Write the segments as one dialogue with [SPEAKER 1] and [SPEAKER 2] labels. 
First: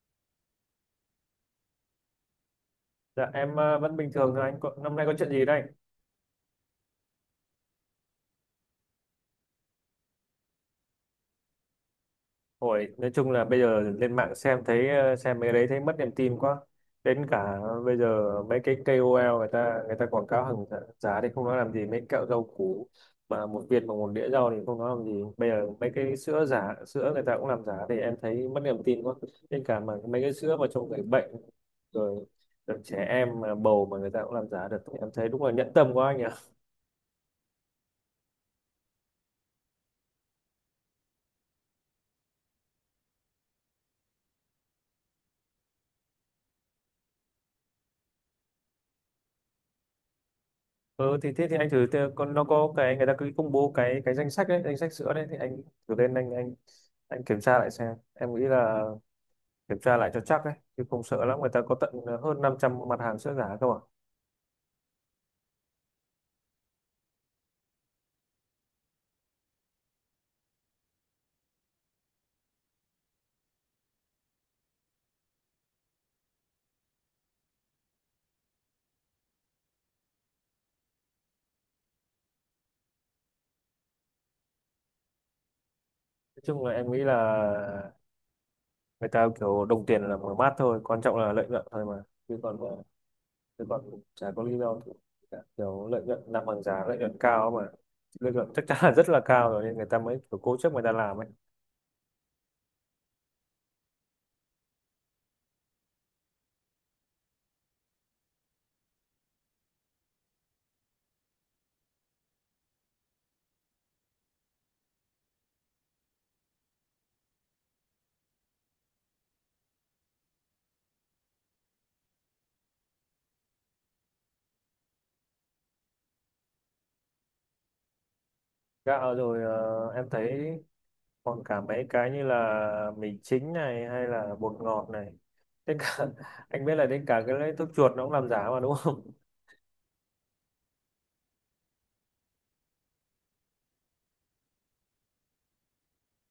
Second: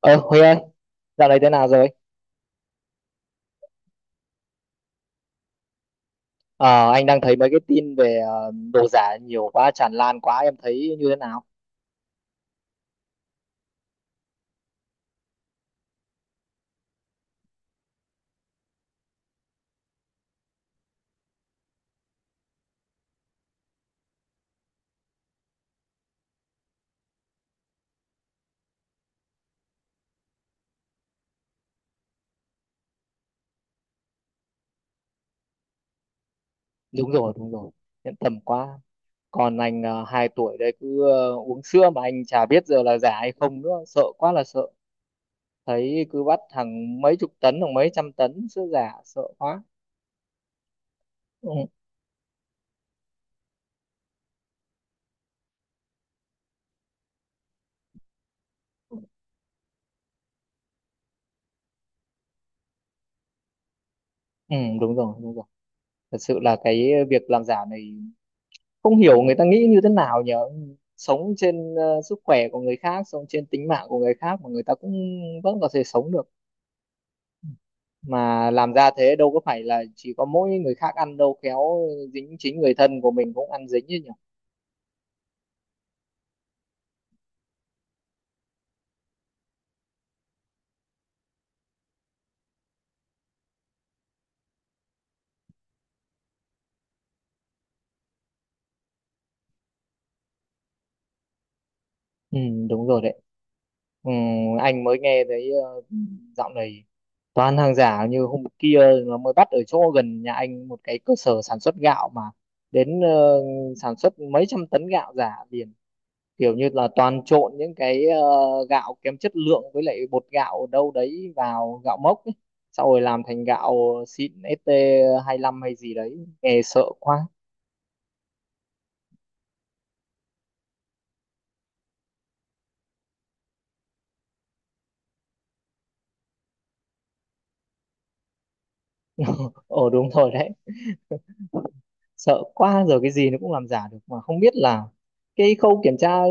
[SPEAKER 1] Ờ, Huy ơi, dạo này thế nào rồi?
[SPEAKER 2] Dạ em vẫn bình thường thôi anh có, năm nay có chuyện gì đây?
[SPEAKER 1] Ờ, anh đang thấy mấy cái tin về đồ giả nhiều quá, tràn lan quá, em thấy như thế nào?
[SPEAKER 2] Hồi nói chung là bây giờ lên mạng xem thấy xem mấy cái đấy thấy mất niềm tin quá. Đến cả bây giờ mấy cái ca O KOL người ta quảng cáo hàng giả giá thì không nói làm gì mấy kẹo rau củ mà một viên bằng một đĩa rau thì không nói làm gì. Bây giờ mấy cái sữa giả sữa người ta cũng làm giả thì em thấy mất niềm tin quá. Đến cả mà mấy cái sữa mà cho người bệnh rồi, rồi trẻ em mà bầu mà người ta cũng làm giả được thì em thấy đúng là nhẫn tâm quá anh nhỉ.
[SPEAKER 1] Đúng rồi, em tầm quá. Còn anh 2 tuổi đây cứ uống sữa mà anh chả biết giờ là giả hay không nữa, sợ quá là sợ. Thấy cứ bắt hàng mấy chục tấn, hàng mấy trăm tấn sữa giả, sợ quá.
[SPEAKER 2] Ừ, thì thế
[SPEAKER 1] Ừ,
[SPEAKER 2] thì con nó có cái người ta cứ công bố cái danh sách đấy danh sách sữa đấy thì anh thử lên anh kiểm tra lại xem em nghĩ là kiểm tra lại cho chắc đấy chứ không sợ lắm người ta có tận hơn 500 mặt hàng sữa giả cơ mà nói
[SPEAKER 1] ừ, đúng rồi, đúng rồi. Thật sự là cái việc làm giả này, không hiểu người ta nghĩ như thế nào nhỉ? Sống trên sức khỏe của người khác, sống trên tính mạng của người khác mà người ta cũng vẫn có thể sống được. Mà làm ra thế, đâu có phải là chỉ có mỗi người khác ăn đâu, khéo dính chính người thân của mình cũng ăn dính chứ nhỉ.
[SPEAKER 2] chung là em nghĩ là người ta kiểu đồng tiền là mở mát thôi quan trọng là lợi nhuận thôi mà chứ còn chứ còn chả có lý do gì cả. Kiểu lợi nhuận làm hàng giả lợi nhuận cao mà lợi nhuận chắc chắn là rất là cao rồi nên người ta mới kiểu cố chấp người ta làm ấy
[SPEAKER 1] Ừ, đúng rồi đấy. Ừ, anh mới nghe thấy dạo này toàn hàng giả. Như hôm kia nó mới bắt ở chỗ gần nhà anh một cái cơ sở sản xuất gạo, mà đến sản xuất mấy trăm tấn gạo giả liền, kiểu như là toàn trộn những cái gạo kém chất lượng với lại bột gạo đâu đấy vào gạo mốc ấy. Sau rồi làm thành gạo xịn, st lăm hay gì đấy, nghe sợ quá.
[SPEAKER 2] gạo rồi em thấy còn cả mấy cái như là mì chính này hay là bột ngọt này đến cả anh biết là đến cả cái lấy thuốc chuột nó cũng làm giả mà đúng không?
[SPEAKER 1] Ờ Đúng rồi đấy. Sợ quá, giờ cái gì nó cũng làm giả được, mà không biết là cái khâu kiểm tra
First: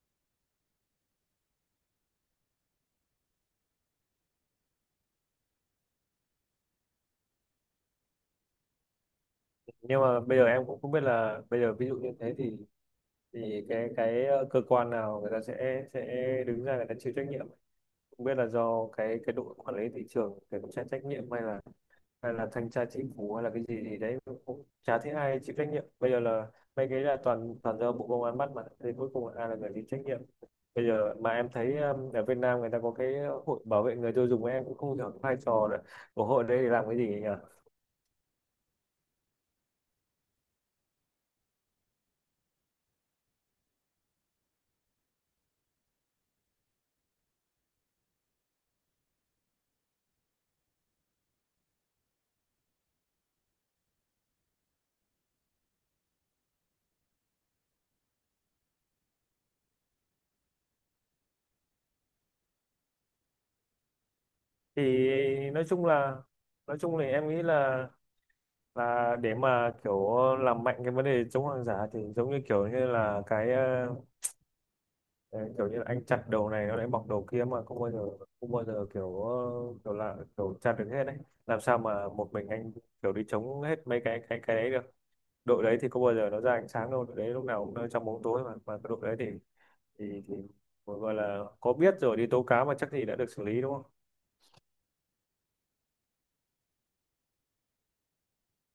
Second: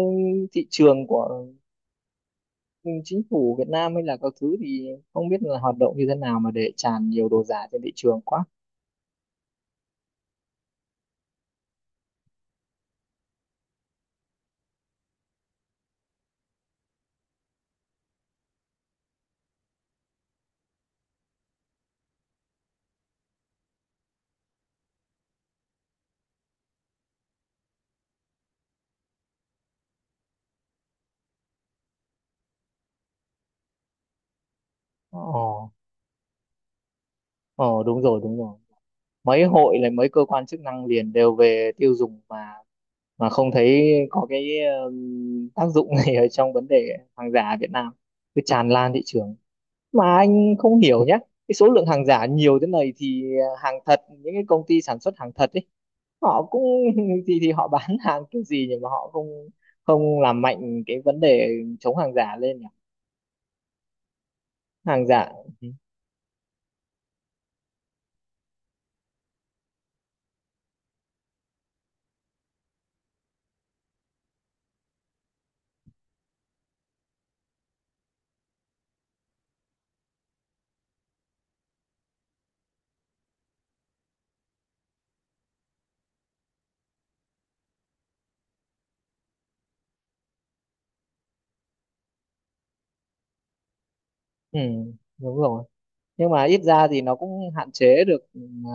[SPEAKER 1] thị trường của chính phủ Việt Nam hay là các thứ thì không biết là hoạt động như thế nào mà để tràn nhiều đồ giả trên thị trường quá.
[SPEAKER 2] Nhưng mà bây giờ em cũng không biết là bây giờ ví dụ như thế thì cái cơ quan nào người ta sẽ đứng ra người ta chịu trách nhiệm, không biết là do cái đội quản lý thị trường để cũng sẽ trách nhiệm hay là thanh tra chính phủ hay là cái gì gì đấy, cũng chả thấy ai chịu trách nhiệm bây giờ là mấy cái là toàn toàn do bộ công an bắt mà thì cuối cùng ai là người chịu trách nhiệm bây giờ mà em thấy ở Việt Nam người ta có cái hội bảo vệ người tiêu dùng, em cũng không hiểu cái vai trò
[SPEAKER 1] Ờ,
[SPEAKER 2] là của hội đấy để làm cái gì nhỉ.
[SPEAKER 1] ờ, đúng rồi, đúng rồi. Mấy hội là mấy cơ quan chức năng liền đều về tiêu dùng, mà không thấy có cái tác dụng này ở trong vấn đề hàng giả ở Việt Nam, cứ tràn lan thị trường. Mà anh không hiểu nhé, cái số lượng hàng giả nhiều thế này thì hàng thật, những cái công ty sản xuất hàng thật ấy, họ cũng thì họ bán hàng kiểu gì, nhưng mà họ không không làm mạnh cái vấn đề chống hàng giả lên nhỉ.
[SPEAKER 2] Thì
[SPEAKER 1] Hàng giả.
[SPEAKER 2] nói chung là nói chung thì em nghĩ là để mà kiểu làm mạnh cái vấn đề chống hàng giả thì giống như kiểu như là đấy, kiểu như là anh chặt đầu này nó lại mọc đầu kia mà không bao giờ kiểu kiểu là kiểu chặt được hết đấy, làm sao mà một mình anh kiểu đi chống hết mấy cái đấy được, đội đấy thì không bao giờ nó ra ánh sáng đâu, đội đấy lúc nào cũng ở trong bóng tối mà cái đội đấy thì thì gọi là có biết rồi đi tố cáo mà chắc gì đã được xử lý đúng không?
[SPEAKER 1] Ừ, đúng rồi. Nhưng mà ít ra thì nó cũng hạn chế được ờ,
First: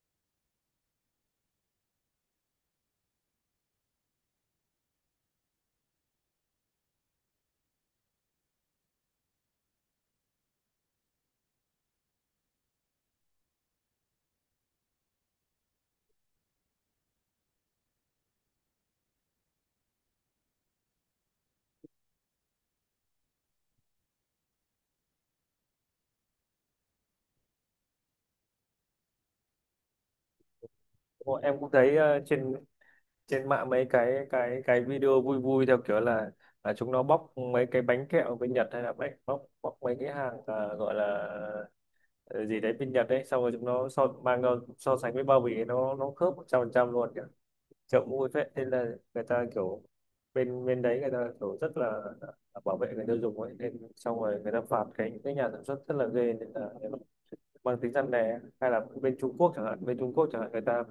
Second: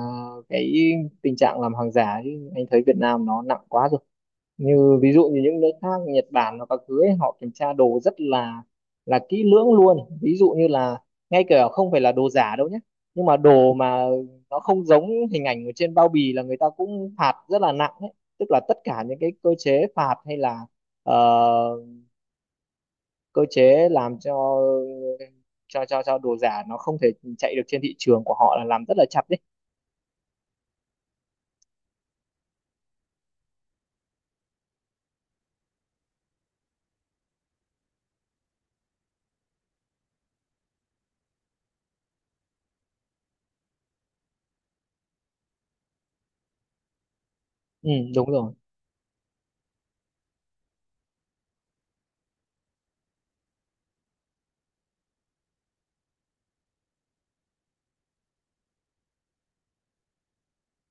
[SPEAKER 1] cái tình trạng làm hàng giả chứ. Anh thấy Việt Nam nó nặng quá rồi, như ví dụ như những nước khác Nhật Bản hoặc các thứ ấy, họ kiểm tra đồ rất là kỹ lưỡng luôn. Ví dụ như là ngay cả không phải là đồ giả đâu nhé, nhưng mà đồ mà nó không giống hình ảnh ở trên bao bì là người ta cũng phạt rất là nặng ấy. Tức là tất cả những cái cơ chế phạt hay là ờ, cơ chế làm cho đồ giả nó không thể chạy được trên thị trường của họ, là làm rất là chặt đấy.
[SPEAKER 2] Đúng rồi, em cũng thấy trên trên mạng mấy cái video vui vui theo kiểu là chúng nó bóc mấy cái bánh kẹo bên Nhật hay là bánh bóc bóc mấy cái hàng gọi là ờ, gì đấy bên Nhật đấy xong rồi chúng nó so mang ra so sánh với bao bì, nó khớp 100% luôn kìa,
[SPEAKER 1] Ừ,
[SPEAKER 2] chợ cũng
[SPEAKER 1] đúng
[SPEAKER 2] vui phết
[SPEAKER 1] rồi.
[SPEAKER 2] nên là người ta kiểu bên bên đấy người ta kiểu rất là bảo vệ người tiêu dùng ấy nên xong rồi người ta phạt cái nhà sản xuất rất là ghê nên là mang tính răn đe. Hay là bên Trung Quốc chẳng hạn, người ta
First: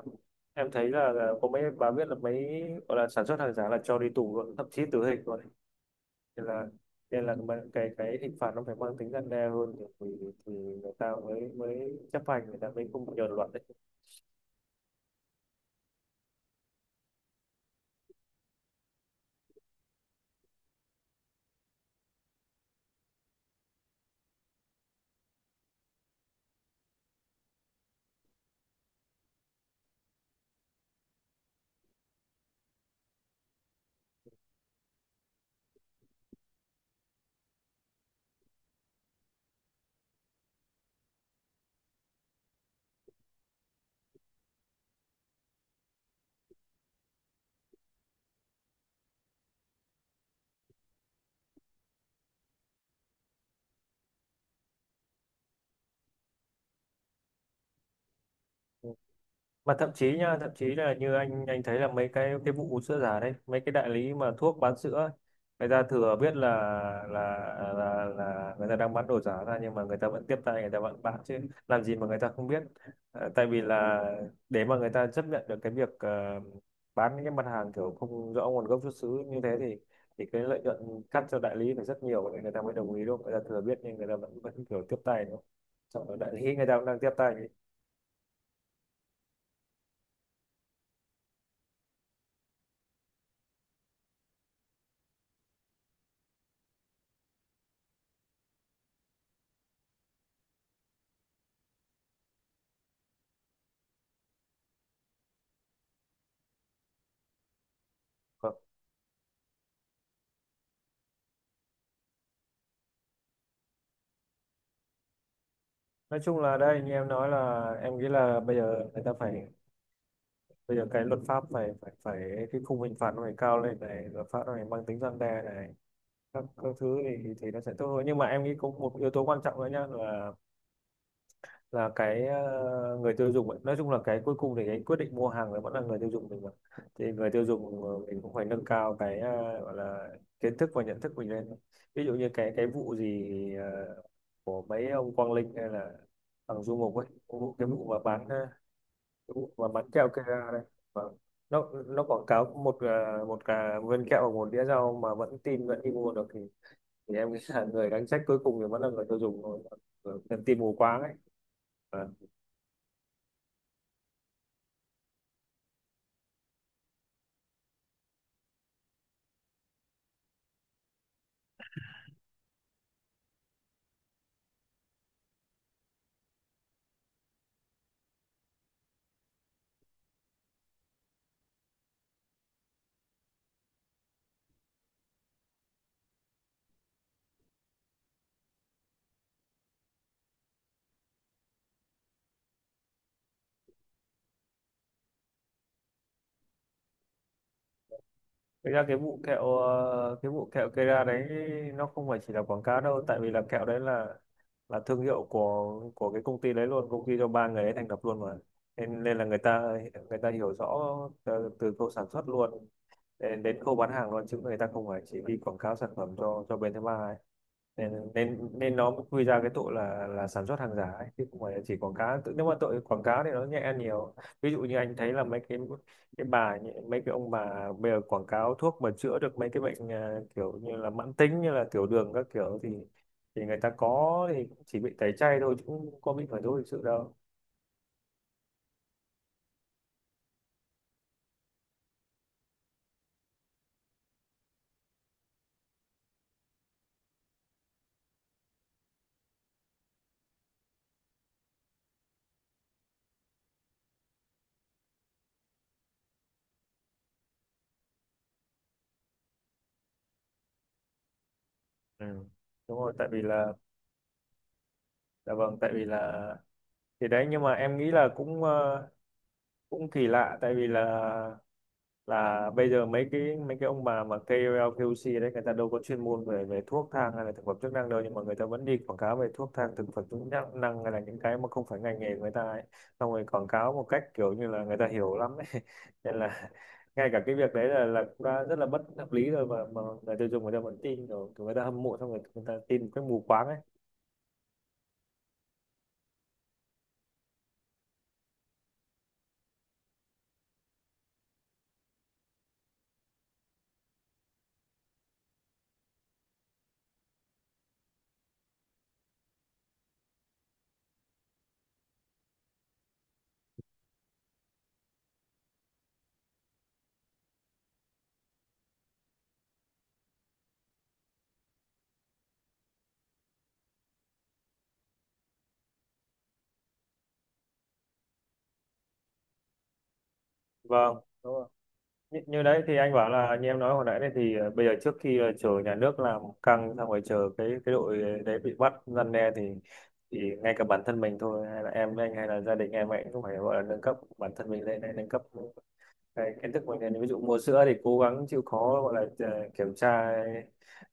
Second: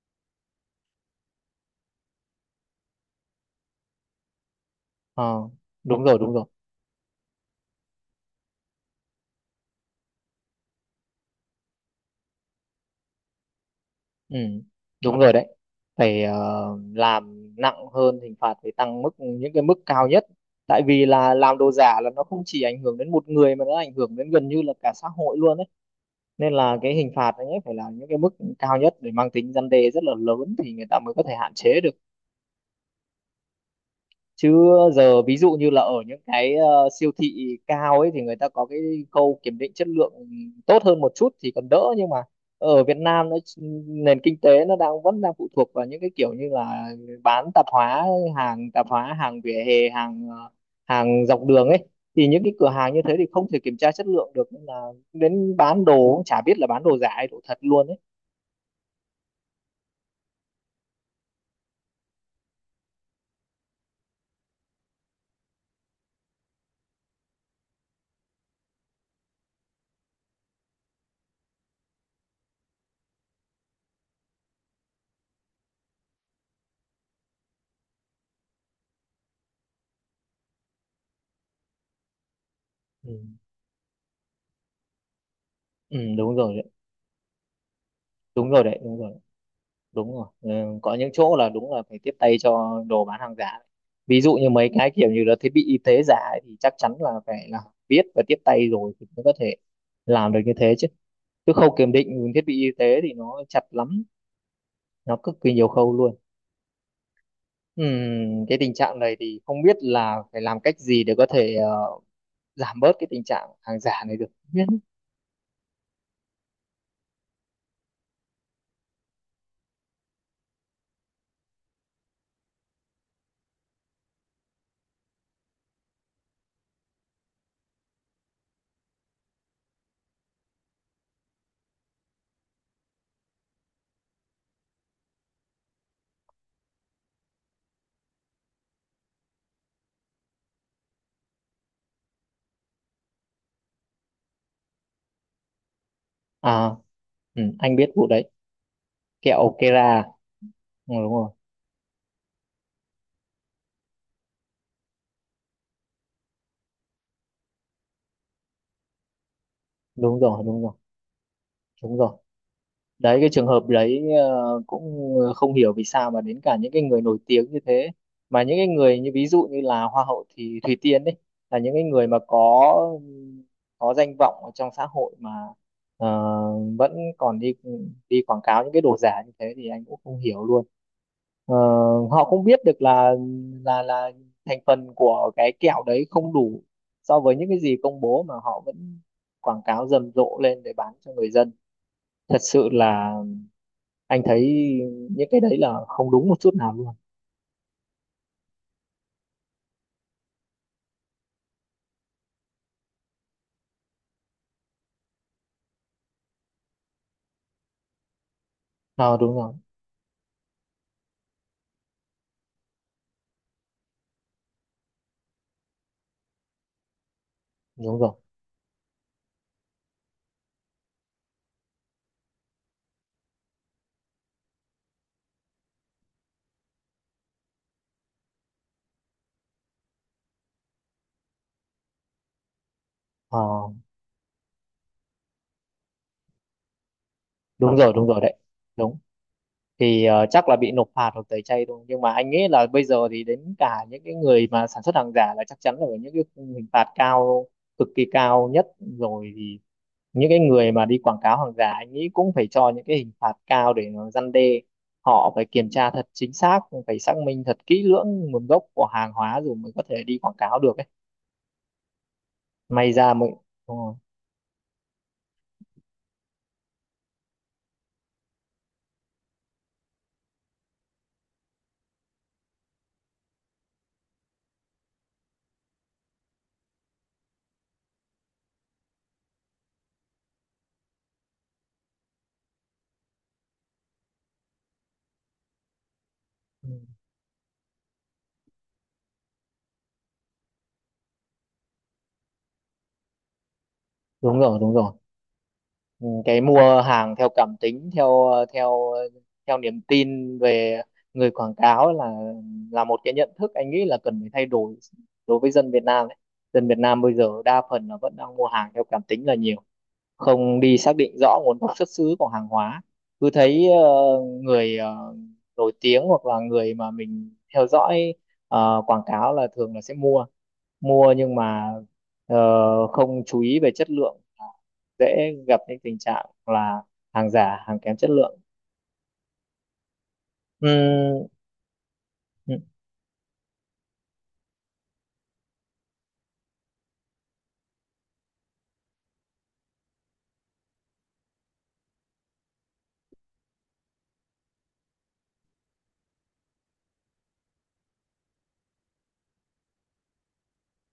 [SPEAKER 2] em thấy là có mấy bà biết là mấy gọi là sản xuất hàng giả là cho đi tù luôn thậm chí tử hình
[SPEAKER 1] Ờ,
[SPEAKER 2] luôn,
[SPEAKER 1] đúng rồi, đúng rồi.
[SPEAKER 2] nên là nên là mà cái hình phạt nó phải mang tính răn đe hơn thì, thì người ta mới mới chấp hành, người ta mới không nhờn luật đấy.
[SPEAKER 1] Ừ, đúng rồi đấy. Phải làm nặng hơn, hình phạt phải tăng mức, những cái mức cao nhất. Tại vì là làm đồ giả là nó không chỉ ảnh hưởng đến một người mà nó ảnh hưởng đến gần như là cả xã hội luôn đấy. Nên là cái hình phạt ấy phải là những cái mức cao nhất để mang tính răn đe rất là lớn thì người ta mới có thể hạn chế được. Chứ giờ ví dụ như là ở những cái siêu thị cao ấy thì người ta có cái khâu kiểm định chất lượng tốt hơn một chút thì còn đỡ. Nhưng mà ở Việt Nam nó, nền kinh tế nó đang vẫn đang phụ thuộc vào những cái kiểu như là bán tạp hóa, hàng tạp hóa, hàng vỉa hè, hàng hàng dọc đường ấy, thì những cái cửa hàng như thế thì không thể kiểm tra chất lượng được, nên là đến bán đồ cũng chả biết là bán đồ giả hay đồ thật luôn ấy.
[SPEAKER 2] Mà thậm chí nha, thậm chí là như anh thấy là mấy cái vụ sữa giả đấy, mấy cái đại lý mà thuốc bán sữa ấy, người ta thừa biết là là là người ta đang bán đồ giả ra nhưng mà người ta vẫn tiếp tay người ta vẫn bán chứ, làm gì mà người ta không biết. Ờ, tại vì là để mà người ta chấp nhận được cái việc bán những cái mặt hàng kiểu không rõ nguồn gốc xuất xứ như thế thì cái lợi nhuận cắt cho đại lý phải rất nhiều để người ta mới đồng ý
[SPEAKER 1] Ừ,
[SPEAKER 2] đúng không, người ta thừa biết nhưng người ta vẫn vẫn kiểu tiếp tay đúng không.
[SPEAKER 1] ừ,
[SPEAKER 2] Sợ đại
[SPEAKER 1] đúng rồi
[SPEAKER 2] lý
[SPEAKER 1] đấy.
[SPEAKER 2] người ta cũng đang tiếp tay.
[SPEAKER 1] Đúng rồi đấy, đúng rồi, đúng rồi. Ừ, có những chỗ là đúng là phải tiếp tay cho đồ bán hàng giả. Ví dụ như mấy cái kiểu như là thiết bị y tế giả ấy, thì chắc chắn là phải là biết và tiếp tay rồi thì mới có thể làm được như thế chứ. Chứ khâu kiểm định thiết bị y tế thì nó chặt lắm, nó cực kỳ nhiều khâu luôn. Cái tình trạng này thì không biết là phải làm cách gì để có thể giảm bớt cái tình trạng hàng giả này được. Không biết.
[SPEAKER 2] Nói chung là đây như em nói là em nghĩ là bây giờ người ta phải bây giờ cái luật pháp phải phải phải cái khung hình phạt nó phải cao lên này, luật pháp nó phải mang tính răn đe này, các thứ thì nó sẽ tốt hơn, nhưng mà em nghĩ có một yếu tố quan trọng nữa nhá là người tiêu dùng ấy. Nói chung là cái cuối cùng thì cái quyết định mua hàng là vẫn là người tiêu dùng mình mà, thì người tiêu dùng mình cũng phải nâng cao gọi là kiến thức và nhận thức mình lên, ví dụ như cái vụ gì ờ, của mấy ông Quang Linh hay là thằng
[SPEAKER 1] À,
[SPEAKER 2] Du Mục ấy, cái
[SPEAKER 1] ừ,
[SPEAKER 2] vụ
[SPEAKER 1] anh biết vụ đấy,
[SPEAKER 2] cái vụ
[SPEAKER 1] kẹo
[SPEAKER 2] mà bán
[SPEAKER 1] Kera.
[SPEAKER 2] kẹo Kera đấy.
[SPEAKER 1] Ừ, đúng
[SPEAKER 2] Vâng.
[SPEAKER 1] rồi,
[SPEAKER 2] Nó quảng cáo một ờ, một cả viên kẹo và một đĩa rau mà vẫn tin vẫn đi mua được thì em nghĩ là người đáng trách cuối cùng thì vẫn là người tiêu dùng thôi.
[SPEAKER 1] đúng
[SPEAKER 2] Người-
[SPEAKER 1] rồi.
[SPEAKER 2] Tin
[SPEAKER 1] Đúng rồi,
[SPEAKER 2] mù quáng ấy.
[SPEAKER 1] đúng rồi đấy. Cái trường hợp đấy cũng không hiểu vì sao mà đến cả những cái người nổi tiếng như thế. Mà những cái người như ví dụ như là hoa hậu thì Thùy Tiên đấy, là những cái người mà có danh vọng ở trong xã hội mà ờ, vẫn còn đi đi quảng cáo những cái đồ giả như thế, thì anh cũng không hiểu luôn. Ờ, họ không biết được là là thành phần của cái kẹo đấy không đủ so với những cái gì công bố, mà họ vẫn quảng cáo rầm rộ lên để bán cho người dân. Thật sự là anh thấy những cái đấy là không đúng một chút nào luôn.
[SPEAKER 2] Thực ra cái vụ kẹo ờ, cái vụ kẹo Kera đấy, nó không phải chỉ là quảng cáo đâu tại vì là kẹo đấy là thương hiệu của cái công ty đấy luôn, công ty do ba người ấy thành lập luôn mà, nên
[SPEAKER 1] Ờ,
[SPEAKER 2] nên là
[SPEAKER 1] đúng rồi,
[SPEAKER 2] người ta hiểu rõ từ khâu sản xuất luôn đến đến khâu bán hàng luôn, chứ người ta không phải chỉ đi quảng cáo sản phẩm cho bên thứ ba ấy, nên
[SPEAKER 1] đúng rồi.
[SPEAKER 2] nên nên nó mới quy ra cái tội là sản xuất hàng giả ấy, chứ không phải là chỉ quảng cáo. Nếu mà tội quảng cáo thì nó nhẹ hơn nhiều, ví dụ như anh thấy là mấy cái mấy cái ông bà bây giờ quảng cáo thuốc mà chữa được mấy cái bệnh à, kiểu như là mãn tính như là tiểu đường các kiểu
[SPEAKER 1] Ờ,
[SPEAKER 2] thì người ta có thì cũng chỉ bị tẩy chay thôi chứ cũng không có bị khởi tố hình sự đâu.
[SPEAKER 1] đúng rồi, đúng rồi đấy. Đúng. Thì chắc là bị nộp phạt hoặc tẩy chay thôi, nhưng mà anh nghĩ là bây giờ thì đến cả những cái người mà sản xuất hàng giả là chắc chắn là phải những cái khung hình phạt cao, cực kỳ cao nhất rồi. Thì những cái người mà đi quảng cáo hàng giả, anh nghĩ cũng phải cho những cái hình phạt cao để nó răn đe. Họ phải kiểm tra thật chính xác, phải xác minh thật kỹ lưỡng nguồn gốc của hàng hóa rồi mới có thể đi quảng cáo được ấy.
[SPEAKER 2] Ừ. Đúng
[SPEAKER 1] May
[SPEAKER 2] rồi tại
[SPEAKER 1] ra
[SPEAKER 2] vì
[SPEAKER 1] mới
[SPEAKER 2] là
[SPEAKER 1] đúng rồi.
[SPEAKER 2] dạ vâng tại vì là thì đấy nhưng mà em nghĩ là cũng cũng kỳ lạ tại vì là bây giờ mấy cái ông bà mà KOL KOC đấy người ta đâu có chuyên môn về về thuốc thang hay là thực phẩm chức năng đâu, nhưng mà người ta vẫn đi quảng cáo về thuốc thang thực phẩm chức năng năng hay là những cái mà không phải ngành nghề của người ta ấy, xong rồi quảng cáo một cách kiểu như là người ta hiểu lắm ấy nên là
[SPEAKER 1] Ừ,
[SPEAKER 2] ngay cả cái việc đấy là cũng đã rất là bất hợp lý rồi, mà người tiêu dùng người ta vẫn tin rồi kiểu người ta hâm mộ xong rồi người ta tin một cách mù quáng ấy.
[SPEAKER 1] đúng rồi, đúng rồi. Ừ, cái mua hàng theo cảm tính, theo theo theo niềm tin về người quảng cáo là một cái nhận thức anh nghĩ là cần phải thay đổi đối với dân Việt Nam đấy. Dân Việt Nam bây giờ đa phần là vẫn đang mua hàng theo cảm tính là nhiều, không đi xác định rõ nguồn gốc xuất xứ của hàng hóa. Cứ thấy người nổi tiếng hoặc là người mà mình theo dõi quảng cáo là thường là sẽ mua mua. Nhưng mà ờ, không chú ý về chất lượng, dễ gặp những tình trạng là hàng giả, hàng kém chất lượng.
[SPEAKER 2] Vâng,
[SPEAKER 1] Ừ,
[SPEAKER 2] đúng rồi. Như, như
[SPEAKER 1] ừ,
[SPEAKER 2] đấy thì anh bảo là như em nói hồi nãy này thì bây giờ trước khi là chờ nhà nước làm căng xong rồi chờ cái đội đấy bị bắt răn đe thì ngay cả bản thân mình thôi hay là em với anh hay là gia đình em ấy cũng phải gọi là nâng cấp bản thân mình lên hay nâng cấp cái kiến thức mình lên, ví dụ mua sữa thì cố gắng chịu khó gọi là ờ, kiểm tra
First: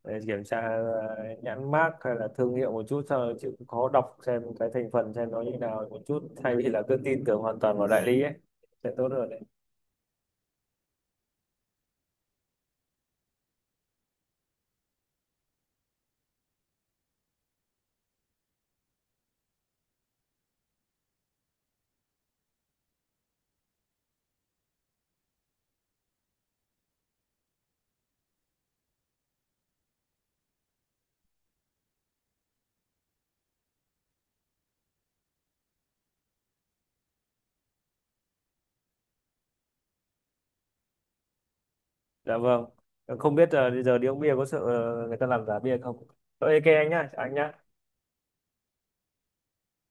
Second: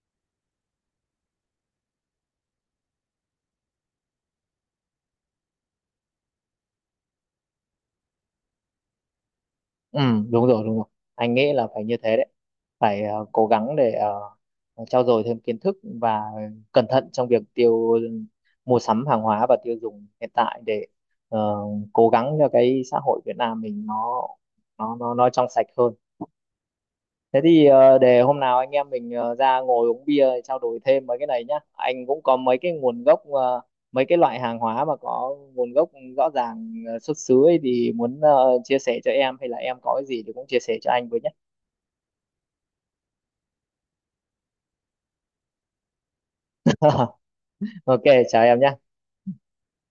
[SPEAKER 2] ờ, kiểm tra nhãn mác hay là thương hiệu một chút sau đó chịu khó đọc xem cái thành phần xem nó như nào một chút thay vì là cứ tin tưởng hoàn toàn vào đại lý ấy sẽ tốt hơn.
[SPEAKER 1] ừ, đúng rồi, đúng rồi. Anh nghĩ là phải như thế đấy, phải cố gắng để trau dồi thêm kiến thức và cẩn thận trong việc mua sắm hàng hóa và tiêu dùng hiện tại, để ờ, cố gắng cho cái xã hội Việt Nam mình nó trong sạch hơn. Thế thì để hôm nào anh em mình ra ngồi uống bia trao đổi thêm mấy cái này nhá. Anh cũng có mấy cái nguồn gốc mấy cái loại hàng hóa mà có nguồn gốc rõ ràng xuất xứ ấy, thì muốn chia sẻ cho em, hay là em có cái gì thì cũng chia sẻ cho anh với nhé.
[SPEAKER 2] Dạ vâng. Không biết bây giờ đi uống bia có sợ người ta làm giả bia không? Ờ, ok anh nhá, chào anh nhá.
[SPEAKER 1] Ok, chào em nhé.